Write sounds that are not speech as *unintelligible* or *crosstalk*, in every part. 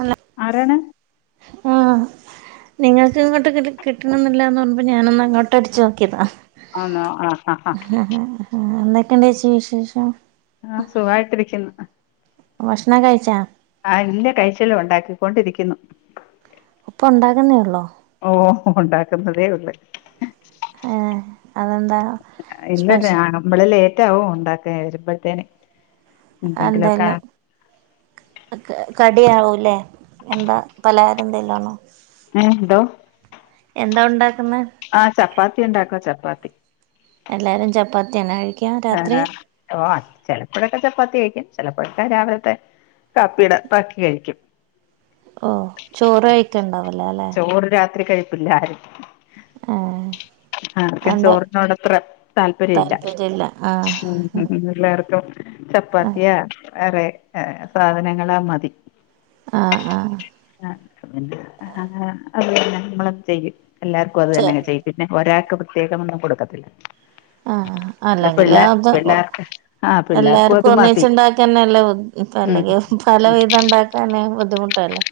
അന്ന *inaudible* ആരാണ് ആഹ് നിങ്ങൾക്ക് ഇങ്ങോട്ട് കിട്ടണില്ലന്ന് പറഞ്ഞപ്പോ ഞാൻ ഒന്ന് അങ്ങോട്ട് അടിച്ചു നോക്കിയതാ ആന്നോ ആഹ് ആഹ് ആഹ് ആഹ് എന്തൊക്കെ ഉണ്ട് ചേച്ചി വിശേഷം ആഹ് സുഖായിട്ടിരിക്കുന്നു ഭക്ഷണം കഴിച്ചോ ആഹ് ഇല്ല കയിച്ചില്ല ഒണ്ടാക്കിക്കൊണ്ടിരിക്കുന്നു ഇപ്പ ഉണ്ടാകുന്നേ ഉള്ളോ ഓഹ് ഒണ്ടാക്കുന്നതേ ഉള്ളൂ ഏഹ് അതെന്താ ഇല്ല രാ സ്പെഷ്യൽ നമ്മള ലേറ്റ് ആവും ഉണ്ടാക്കെ വരുമ്പഴത്തേന് അത്‌ എന്തായാലും കടിയാവൂല്ലേ എന്താ പലഹാരം എന്തേലും ആണോ എഹ് എന്തോ എന്താ ഉണ്ടാക്കുന്നെ ആഹ് ചപ്പാത്തി ഉണ്ടാക്ക ചപ്പാത്തി എല്ലാരും ചപ്പാത്തിയന്ന കഴി ആന്നാ ഓ ചിലപ്പോഴൊക്കെ ചപ്പാത്തി കഴിക്കും ചിലപ്പോഴൊക്കെ രാവിലത്തെ കാപ്പിയുടെ ബാക്കി കഴിക്കും ഓഹ് ചോറ് കഴക്കണ്ടാവല്ലേ അല്ലെ ചോർ രാത്രി കഴിപ്പില്ല ആരും ആഹ് ആർക്കും ചോറിനോട് അത്ര താല്പര്യം ഇല്ല താല്പര്യല്ല ആഹ് മ് - മ്ഹ് എല്ലാർക്കും ആഹ് ചപ്പാത്തിയാ വേറെ സാധനങ്ങളാ മതി- ആഹ് ആഹ് ആഹ് അത് തന്നെ നമ്മൾ ചെയ്യും എല്ലാർക്കും അത് ആഹ് തന്നെെ ചെയ്യും പിന്നെ ഒരാൾക്ക് പ്രത്യേകം ഒന്നും കൊടുക്കത്തില്ല ആഹ് ഇവിടെ അല്ലെങ്കില് പിള്ളേ അത് പിള്ളേർക്ക് ആ പിള്ളേർക്കും എല്ലാർക്കും അത് ഒന്നച്ച് മതി ഉണ്ടാക്ക തന്നെ നല്ലത് ഇപ്പ ഉം അല്ലെങ്കിൽ പല ഉം വിധം ഉണ്ടാക്കാന് ബുദ്ധിമുട്ടല്ലേ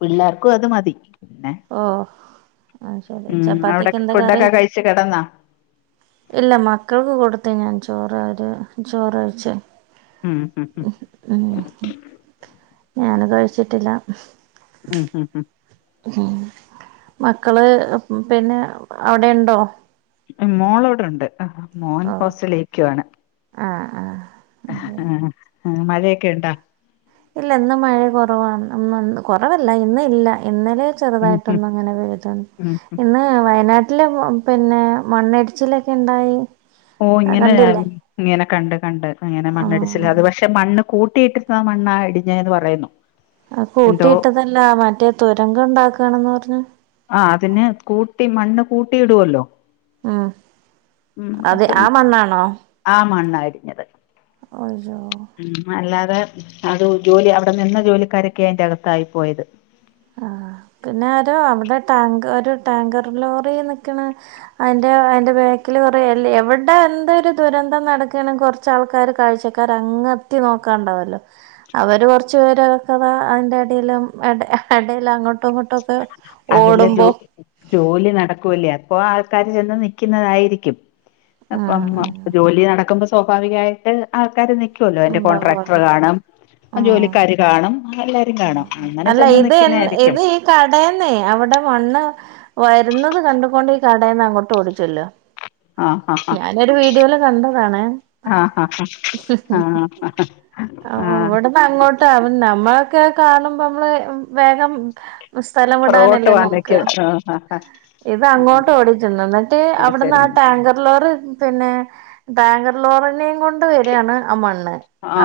പിള്ളേർക്കും അത് മതി പിന്നെ ഓഹ് ആഹ് ശരി ചപ്പാത്തിക്കെന്താ കറി ഇച്ചി കിടന്നാ ഇല്ല മക്കൾക്ക് കൊടുത്ത ഞാൻ ചോറ്അവര് ചോറ്കഴിച്ച്- ഉം മ്ഹ് - ഞാന് കഴിച്ചിട്ടില്ല ഉം ഉം ഉം ഉം മക്കള് പിന്നെ അവിടെ ഉണ്ടോ മ് മോളൊവ്ടുണ്ട് മോൻ ഹോസ്റ്റലിക്കുവാണ് ആഹ ആഹാ ആഹ് മഴയൊക്കെയുണ്ടാ? ഇല്ല ഇന്ന് മഴ കൊറവാണ് ഇന്ന് കൊറവല്ല ഇന്നില്ല ഇന്നലെ ഉം ഉം ചെറ്തായിട്ടൊന്ന്ങ്ങനെ പെയ്ത്ണ് ഉം ഇന്ന് വയനാട്ടില് പ്പൊ പിന്നെ മണ്ണിടിച്ചിലൊക്കെണ്ടായി ഓഹൊ ഇങ്ങനെ യിങ്ങനെ കണ്ട് കണ്ട് അങ്ങനെ ആ മണ്ണടിച്ചില് അത് പക്ഷേ മണ്ണ് കൂട്ടിയിട്ടര്ന്ന മണ്ണാ ഇടിഞ്ഞേന്ന് പറയുന്നു അഹ് എന്തോ കൂട്ടിയിട്ടതല്ല മറ്റേ തുരങ്കം ഇണ്ടാക്കണെന്ന് പറഞ്ഞ് ആഹ് അതിന് കൂട്ടി മണ്ണ് കൂട്ടിയിടുവൊല്ലോ? ആഹാ അതെ ആ മണ്ണാണോ? ആ മണ്ണാ അജേജാ മ് അല്ലാതെ അത് ജോലി അവിടെ നിന്ന ജോലിക്കാരൊക്കെ അയിന്റകത്തായി പോയത് ആഹ പിന്നാരോ അവിടെ ടാങ്ക ഒരു ടാങ്കർ ലോറി നിക്ക്ണെ അയിന്റെ അയിന്റെ ബാക്കില് കൊറെ എവിടെ എന്ത് ഒരു ദുരന്തം നടക്കാണെങ്കി കൊർ ച്ചാൾക്കാാര് കാഴ്ചക്കാര് അങ്ങ് എത്തി നോക്കാണ്ടാവൊല്ലോ? അവര് കൊറച്ചു പേരെക്കതാ അതിന്റെ അടയിലും എട എടേലങ്ങോട്ട് അതല്ലെ ജോ ജോലി നടക്കുവല്ലേ അപ്പൊ ആൾക്കാര് ചെന്ന് നിക്കുന്നതായിരിക്കും അപ്പം ആഹ് ആഹ് ജോലി നടക്കുമ്പോ സ്വാഭാവികായിട്ട് ആൾക്കാര് നിക്കുവല്ലോ അയിന്റെ ഉണ്ടാവുവല്ലോ കോൺട്രാക്ടറ് കാണും ആഹ് ജോലിക്കാര് കാണും എല്ല രും കാണും അങ്ങനെ ചെന്ന് നിക്കുന്നായിരിക്കും കടേന്നെ അവ്ടെ മണ്ണ് വരുന്നത് കണ്ടു കൊണ്ട് ഈ കടേന്ന് അങ്ങോട്ട് ഓടിച്ചെല്ല ആഹ് ആഹ് ആഹ് ഞാനൊരു വീഡിയോല് കണ്ടതാണെ ആഹ് ആഹ ആഹാ ഇവട്ന്നങ്ങോട്ട നമ്മളൊക്കെ കാണുമ്പോ നമ്മള് വേഗം പുറകോട്ട് സ്ഥലംവ്ടാനല്ലേ പോവാൻ നോക്കാ നിക്കും ആഹ് ആഹ് ഇതങ്ങോട്ട് ആഹ് ഓടിച്ചെന്ന് ഇന്നട്ട് അവിട്ന്ന് ആ പിടിച്ചെല്ലുന്നു ടാങ്കർ ലോറി പിന്നെ ടാങ്കർ ലോറിനിം കൊ ണ്ട് വെരാണ് ആ മണ്ണ്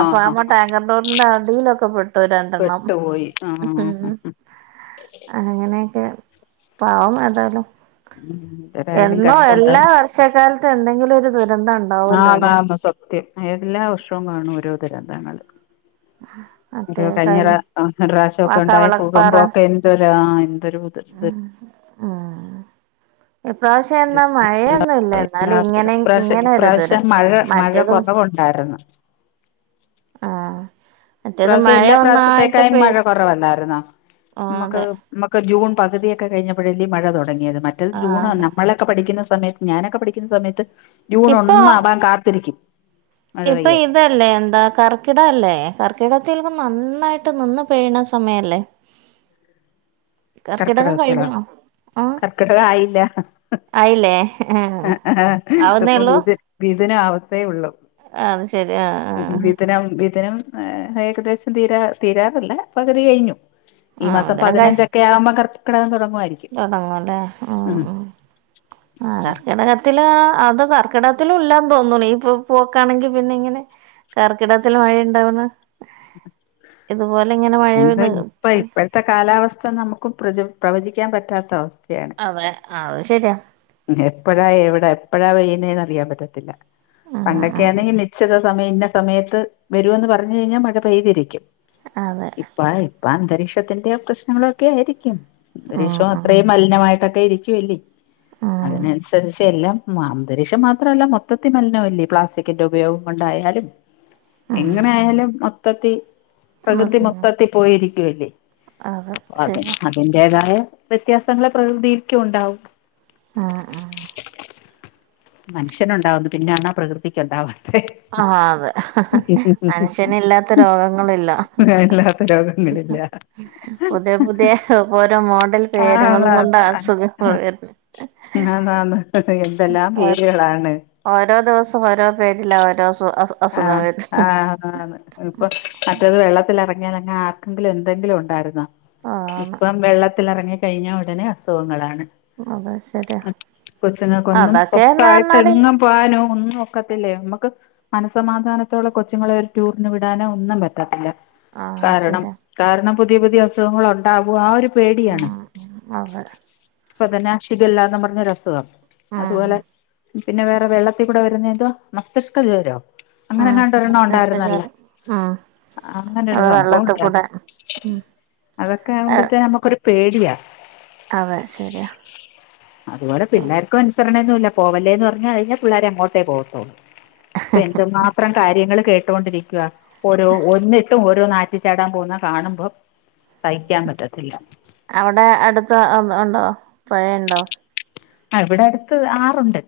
അപ്പൊ ആ ആഹ് മറ്റെ ടാങ്കർ ലോറിന്റെ അടീലൊക്കെ പെട്ടു രണ്ടെണ്ണം ആഹാ അങ്ങനെയെക്കെ പാവം ഏതായാലും എന്തരായാലും എന്നോ കഷ്ടം എല്ലാ തന്നെ വർഷ കാലത്തും എന്തെങ്കിലൊരു ദുരന്തെണ്ടാവൊല്ലലെ? ആന്നാന്ന് സത്യം എല്ലാ വർഷവും കാണും ഓരോ ദുരന്തങ്ങള് ഹാ രു ആ കഴിഞ്ഞെറാശ്യവൊക്കെ ഉണ്ടായ കവളപ്പാറ ഫൂകമ്പൊക്കെ എന്തൊരാ എന്തൊരു ഇത് ഇപ്രാവിശ്യ *unintelligible* ഇപ്രാശ്യം ഇങ്ങനെ ഒരു ഇപ്രാവ്ശ്യം ദുരന്തം മഴ മഴ മറ്റേതും കൊറവുണ്ടായിരുന്നു ആഹാ ഇപ്രാവശ്യം എല്ലാ പ്രാവശ്യത്തേക്കായും പെയ് മഴ കൊറവല്ലായിരുന്നൊ ആഹ് നമ്മക്ക് അതെ മ്മക്ക് ജൂൺ പകുതിയൊക്കെ കഴിഞ്ഞപ്പഴല്ലേ മഴ തൊടങ്ങിയത് മറ്റെത് ആഹ് ജൂണൊന്ന അതെ നമ്മള് ക്കെ പഠിക്കുന്ന സമയത്ത് ഞാനൊക്കെ പഠിക്കുന്ന സമയത്ത് ജൂൺ ഒന്നാവാൻ കാത്തിരിക്കും മഴ ഇപ്പെ പെയ്യാൻ *unintelligible* ഇതല്ലേ എന്താ കർക്കിടവല്ലേ കർക്കിടത്തിലൊക്കെ നന്നായിട്ട് നിന്ന് പെയ്യ്ണ സമയല്ലെ? കർക്കിടകം കഴിഞ്ഞോ? ആഹ് കർക്കിടകായില്ല ആയില്ലേ ആഹ് ആവുന്നേ ഇത്‌പ്പൊ ഉള്ളൂ മിധു മിഥുന ആവത്തേയൊള്ളു അത് ശരി ആഹ് മിഥുനം മിഥുനം ഏഹേ ഏകദേശം തീരാ തീരാറല്ല പകുതി കഴിഞ്ഞു ഈ ആഹ് ആഹ് മാസം പതിനഞ്ചക്കെ ആവുമ്പോ കർക്കിടകം തൊടങ്ങുവായിരിക്കും തുടങ്ങുംല്ലേ ഉം ഉം ആർക്കട ത്ത്ല് കർക്കിടകത്തിലും ഇല്ലന്ന് തോന്നുണ് ഇ പോക്കാണെങ്കി പിന്നെ ഇങ്ങനെ കർക്കിടത്തില് മഴയുണ്ടാവുന്ന് ഇതുപോലെ ഇങ്ങനെ മഴ *unintelligible* ഇപ്പൊ ഇപ്പോഴത്തെ കാലാവസ്ഥ നമുക്കും പ്ര പ്രവചിക്കാൻ പറ്റാത്ത അവസ്ഥയാണ് അതെ അഹ് ശരിയാ എപ്പോഴാ എവിടെ എപ്പഴാ പെയ്യുന്നേന്ന് അറിയാൻ പറ്റത്തില്ല ഉം ഉം പണ്ടൊക്കൊണെ നിശ്ചത സമയം ഇന്ന സമയത്ത് വരുമന്ന് പറഞ്ഞ് കഴിഞ്ഞാ മഴ പെയ്തിരിക്കും അതെ ഇപ്പ ആഹ് ഇപ്പ ആഹ് അന്തരീക്ഷത്തിന്റെ പ്രശ്നങ്ങളൊക്കെ ആയിരിക്കും ഉം അന്തരീക്ഷവും ഉം അത്രയും മലിനമായിട്ടൊക്കെ ഇരിക്കൂല്ലേ ഉം അതിനനുസരിച്ച് എല്ലാം അന്തരീക്ഷം മാത്രമല്ല മൊത്തത്തിൽ മലിനം അല്ലെ പ്ലാസ്റ്റിക്കിന്റെ ഉപയോഗം കൊണ്ടായാലും എങ്ങനെ ആയാലും മൊത്തത്തി പ്രകൃതി മൊത്തത്തി പോയിരിക്കുവല്ലേ അതെ അത് ശരിയാ അതിന്റെതായ വ്യത്യാസങ്ങളെ പ്രകൃതിക്കും ഉണ്ടാവും ആഹ് മനുഷ്യൻ ഉണ്ടാവുന്ന് പിന്നെണ പ്രകൃതിക്ക് ഉണ്ടാവാൻ ആഹ് അതെ മനുഷ്യന് ഇല്ലാത്ത രോഗങ്ങളില്ല ഇല്ലാത്ത രോഗങ്ങളില്ല പുതിയ പുതിയ ഓരോ മോഡൽ ആഹ് പേരുകളും കൊണ്ട് അസുഖങ്ങള് ആന്നാന്ന് വർണെ എന്തെല്ലാം *unintelligible* പേരുകളാണ് ഓരോ ദിവസം ഓരോ പേരില ഓരോ *unintelligible* ആഹ് വരുന്നു ആഹ് ന്നോ ഇപ്പൊ മറ്റേത് വെള്ളത്തി ഇറങ്ങിയൽങ്ങെ ആർക്കെങ്കിലും എന്തെങ്കിലും ഉണ്ടായിരുന്നോ ആണ് ഇപ്പം വെള്ളത്തിൽ ഇറങ്ങി കഴിഞ്ഞാ ഉടനെ അസുഖങ്ങളാണ് അത് ശരിയാ കൊച്ചുങ്ങക്കൊന്നും അതൊക്കെന്ന് പറഞ്ഞാല് സ്വസ്ഥായിട്ടെങ്ങും പോവാനോ ഒന്നും ഒക്കത്തില്ലേ നമക്ക് മനസമാധാനത്തോള കൊച്ചുങ്ങളെ ഒരു ടൂറിന് വിടാനൊ ഒന്നും പറ്റത്തില്ല ആഹ് കാരണം ശരിയാ കാരണം പുതിയ പുതിയ അസുഖങ്ങൾ ഉണ്ടാവോ ആഹ് ഒരു പേടിയാണ് ഉം അതെ ഇപ്പൊതന്നെ ഷികല്ലാന്ന് പറഞ്ഞൊരു അസുഖം ഉം അതുപോലെ പിന്നെ വേറെ വെള്ളത്തിൽ കൂടെ വരുന്ന എന്തുവാ മസ്തിഷ്ക ജ്വരോ ഉം അങ്ങനെങ്ങണ്ടൊരെണ്ണം ഉണ്ടായിരുന്നല്ല മസ്തിഷ്കജ്വരം ഉം അങ്ങനെരു അത് സംഭവം വെള്ളത്തി ഉണ്ടായി കൂടെ ഉം അതൊക്കെ ആകുമ്പോഴത്തേ നമ്മുക്കരു പേടിയാ അതെ ശരിയാ അതുപോലെ പിള്ളേർക്ക അനുസരണെന്നും ഇല്ല പോവല്ലേ എന്ന് പറഞ്ഞ കഴിഞ്ഞാ പിള്ളേരെ അങ്ങോട്ടേ പോവത്തുള്ളൂ ഇപ്പ എന്തുമാത്രം കാര്യങ്ങൾ കേട്ടുകൊണ്ടിരിക്കുക ഓരോ ഒന്നിട്ടും ഓരോ നാടി ചാടാൻ പോകുന്ന കാണുമ്പം സഹിക്കാൻ പറ്റത്തില്ല. അവിടെ അടുത്ത ഉണ്ടോ പുഴയുണ്ടോ? ആഹ് ഇവിടെ അടുത്ത് ആറുണ്ട്.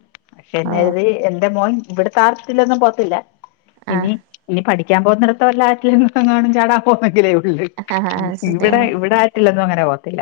ഓ പിന്നെത് എന്റെ മോൻ ഇവിടെ ആറ ത്തില്ലൊന്നും പോത്തില്ല ഇനി ആഹ് ഇനി പഠിക്കാൻ പോവു ന്നിടത്ത് വല്ല ആറ്റിലങ്ങാണും ചാടാൻ പോകുന്നെങ്കിലേ ഉള്ള് ആഹ് ശരിയാ ഇവിടെ ഇവിട അങ്ങനെ പോത്തില്ല.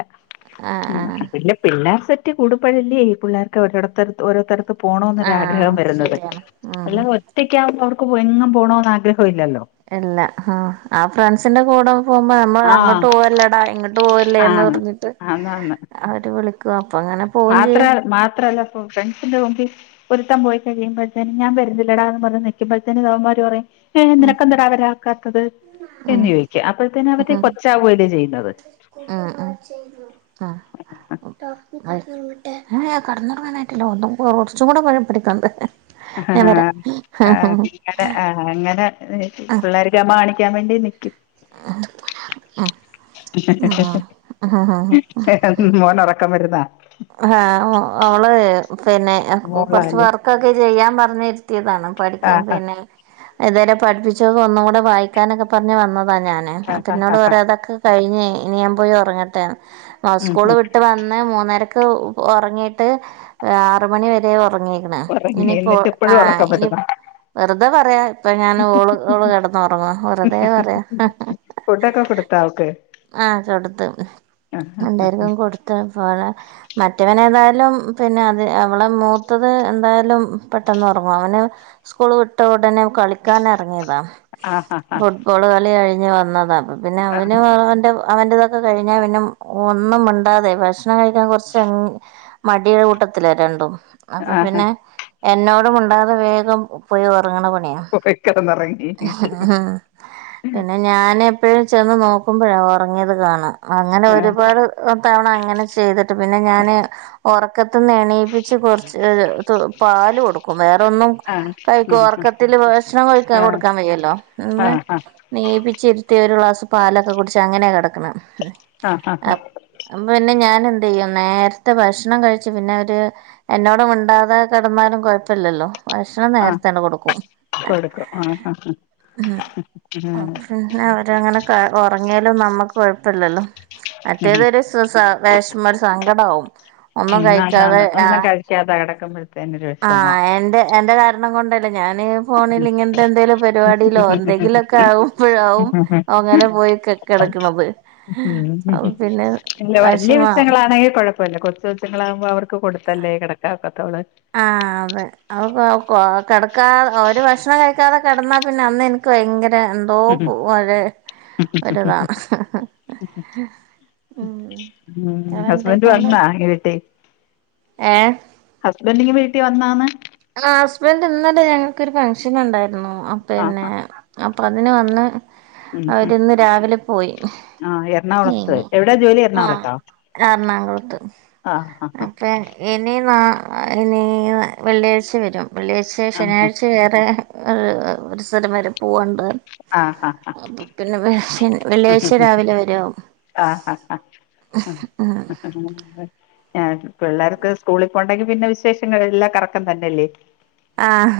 ആഹ് ആഹ് പിന്നെ പിള്ളേർ സെറ്റ് കൂടുമ്പഴെ ഈ പിള്ളേർക്കവരോടൊത്ത് ഓരോത്തരത്ത് പോണോന്നൊ ആഹ് രാഗ്രഹം വരുന്നത് ശരിയാണ് ഉം അല്ല ഒറ്റകാവുമ്പോ അവർക്ക് എങ്ങും പോ ണോന്ന് ആഗ്രഹഇല്ലല്ലോ എല്ല ഹാ ആഹ് ഫ്രാൻസിന്റെ കൂടവും പോകുമ്പോ നമ്മ അങ്ങോട്ട് ആഹ് പോവല്ലടാ ഇങ്ങോട്ട് പോവല്ലേന്ന് ആണ് പറഞ്ഞിട്ട് ആന്നാന്ന് അവര് വിളിക്കും അപ്പോ അങ്ങനെ പോവും മാത്ര ചെയ്യും മാത്രല്ല പ്പൊ ഫ്രണ്ട്സിന്റെ മുമ്പി ഒരുത്തം പോയികഴിയുമ്പഴത്തേനെ ഞാൻ വരുന്നില്ലടാന്ന് പറഞ് നിൽക്കുമ്പോഴത്തേനും തവന്മാര് പറയും ഉം ഏതിനയ്ക്കുനിനക്കെന്തടാവരാനൊ ഉം ചോയ്ക്കും അപ്പോഴ്ത്തന്നെ അവര് കൊച്ചാവുകല്ലേ ചെയ്യുന്നത് ആ അ കടന്നൊറങ്ങാനായിട്ടില്ല ഒന്നും കുറച്ചും കൂടെ പഠിക്കാണ്ട് ഞാൻ വരാ ഹ ങ്ങട ആ അങ്ങനെ ആ പിള്ളേർ ഗമ കാണിക്കാൻ വേണ്ടി നിക്കി ആ ആ ആ അള്ള *unintelligible* മോനറക്കം വരുന്നാ ആഹ ഓള് പിന്നെ കുറച്ച് മോളാല്ലേ വർക്കൊക്കെ ചെയ്യാൻ പറഞ്ഞിരുത്തിയതാണ് പഠിക്കാൽ ആഹ് പിന്നെ ഇതുവരെ പഠിപ്പിച്ചോക്കെ ഒന്നുംകൂടെ വായിക്കാനൊക്കെ പറഞ്ഞ് വന്നതാ ഞാൻ ആഹ് അപ്പ ആഹ് ഇന്നോട് പറെ ആഹ് അതൊക്കെ കഴിഞ്ഞ് ഇനിയാൻ പോയി ഉറങ്ങട്ടെന്ന് ഉം സ്കൂള് ഉം വിട്ട് വന്ന് മൂന്നര ക് ഉറങ്ങിയിട്ട് ആറുമണി വരെ ഉറങ്ങി ഉറങ്ങി ഇനിപ്പോ എന്നിട്ട് ഇപ്പഴും ആഹ് ഉറക്കം ഇനി വരുന്നാ വെറുതെ പറയാ ഇപ്പൊ ഞാൻ ഓള് ഓള് കിടന്ന് ഉറങ്ങുവ വെറുതെ പറയാ ഫുഡൊക്കെ കൊടുത്തൊ അവൾക്ക് ആഹ് കൊടുത്തു *unintelligible* കൊടുത്ത പോലെ മറ്റവന ഏതായാലും പിന്നെ അത് അവളെ മൂത്തത് എന്തായാലും പെട്ടെന്ന് ഉറങ്ങും അവന് സ്കൂൾ വിട്ട ഉടനെ കളിക്കാന റങ്ങിയതാ ആ ആ ആ ഫുട്‌ബോൾ കളി കഴിഞ്ഞ് വന്നതാണ് അപ്പം പിന്നെ അവന് ആഹ് എൻ്റെ അവന്റ ഇതൊക്കെ കഴിഞ്ഞാൽ പിന്നെ ഒന്നുംമിണ്ടാതെ ഭക്ഷണം കഴിക്കാൻ കുറച്ച് മടിയുള്ള കൂട്ടത്തിലാ രണ്ടും അപ്പൊ ആഹ് പിന്നെ എന്നോടും മിണ്ടാതെ വേഗം പോയി ഉറങ്ങണ പണിയാ പോയി കിടന്നുറങ്ങി പിന്നെ ഞാനപ്പഴും ചെന്ന് നോക്കുമ്പോഴ ഉറങ്ങിയത് കാണ അങ്ങനെ ആഹ് ഒരുപാട് തവണ അങ്ങനെ ചെയ്തിട്ട് പിന്നെ ഞാന് ഉറക്കത്തിന്ന് എണീപ്പ ച്ച് കൊറച്ച് പാല് കൊടുക്കും വേറൊ ന്നും ആഹ് കഴിക്കും ഉറക്കത്തിൽ ഭക്ഷണം കഴിക്ക ആഹ് കൊടുക്കാൻ വയ്യല്ലോ ആഹ് ഉന്ന് ആഹ് നീപിച്ചിരുത്തി ഒരു ഗ്ലാസ് പാലൊക്കെ കുടിച്ച് അങ്ങനെ കിടക്ക്ണെ ആഹ് ആഹ് ആഹ് അപ്പം പിന്നെ ഞാൻ എന്തെയ്യും നേരത്തെ ഭക്ഷണം കഴിച്ചു പിന്നെവ ര് എന്നോട് മിണ്ടാതെ കിടന്നാലും കുഴപ്പല്ലല്ലോ ഭക്ഷ ഭക്ഷണം ആഹ് നേരത്ത കൊടുക്കും കൊടുക്കും ആഹ് ആഹ് ഉം പി അവരങ്ങനെ ഉറങ്ങിയാലും നമ്മുക്ക് കൊഴപ്പല്ലല്ലോ മറ്റേതൊരു സങ്കടാവും ഒന്നും കഴിക്കാതെ ആ ക്കാതെ കിടക്കുമ്പൊഴെ ആഹ് എന്റെ എന്റെ കാരണം കൊണ്ടല്ലേ ഞാന് ഉം ഫോണിൽ ഇങ്ങനത്തെ എന്തെലിലും പരിപാടിയിലോ എന്തെങ്കിലുമൊക്കെ ആകുമ്പോഴാവും അങ്ങനെ പോയിക്ക കിടക്കണത് ഉ ഉംല്ല വലിയ വെഷമാവും വിഷങ്ങളാണെങ്കിൽ കുഴപ്പ ഇപ്പല്ല കൊച്ച് കൊച്ച്ങ്ങളാവുമ്പോ അവർക്ക് കൊടുത്തല്ലേ കിടക്കാ ഒക്കത്തുള്ളൂ ആഹ് അതെ ഔ കൊ കിടക്കാത ഒര ഭക്ഷണം കഴിക്കാതെ കെടന്നാ പിന്നെ അന്ന് എനിക്ക് ഭയങ്കര തോപോലൊരു ഒരുതാണ് ളം ഹസ്ബൻഡ് വന്നോ *unintelligible* ഏ ഹസ്ബൻങ്ങി വീട്ടി വന്നോന്ന്? ആ ഹസ്ബന്ഡ് ഇന്നലെ ആ ഞങ്ങക്ക് ഒരു ഫംഗ്ഷൻ ഉണ്ടായിരുന്നു ആ പിന്നെ ആ അപ്പൊ അതിന് വന്ന് ഉം ഉം അവരിന്ന് രാവിലെ പോയി ആ എറണാകുളത്ത് നീങ്ങി എവിടാ ജോലി ആ എറണാകുളത്തോ എറണാകുളത്ത് ആ ആ ആ അപ്പൊ ഇനി ന ഇനി വെള്ളിയാഴ് ച്ച വരും വെള്ളിയാഴ്ച ആ ശനിയാഴ്ച വേറെ ഒരു ഒരു സ്ഥലം വരെ പൂവാൻണ്ട് ആ ആ അപ്പ പിന്നെ വെള്ളിയാഴ്ച രാവിലെ വരാവും ആ ആ *unintelligible* ആ പിള്ളേർക്ക് സ്കൂളിൽ പോണ്ടെങ്കി പിന്നെ വിശേഷങ്ങെല്ലാം കറക്കം തന്നെയല്ലേ ആഹ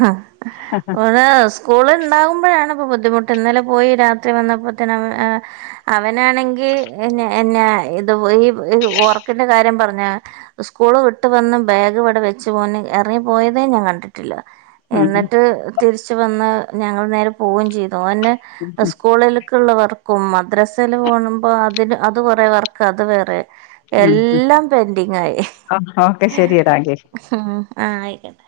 ഓരെ സ് സ്കൂള് ഉണ്ടാകുമ്പോഴാണ് ഇപ്പോ ബുദ്ധിമുട്ട് ഇന്നലെ പോയി രാത്രി വന്നപ്പോത്തിന് അവൻ അവനാണെങ്കിൽ എന്ന ഇത് ഈ ഒർക്കിന്റെ കാര്യം പറഞ്ഞ സ്കൂള് വിട്ട് വന്ന് ബാഗ് ഇവ്ടെ വെച്ച് ഓൻ ഇറങ്ങിപ്പോയതേ ഞാൻ കണ്ടിട്ട് ട്ടില്ല ഉം എന്നിട്ട് തിരിച് വന്ന് ഞങ്ങൾ നേരെ പോവും ചെയ്തു ഓന് ഉം ഉം സ്കൂളില് ഉള്ള വർക്കും മദ്രസൽ പോണുമ്പോ അതിന് അത് കുറേ വർക്ക് അത് വേറെ ഉം എല്ലാം പെൻഡിങ് ആയി ഓ, ഓക്കെ ശരിയെടാ എങ്കിൽ ഉം ആഹ് ആയിക്കോട്ടെ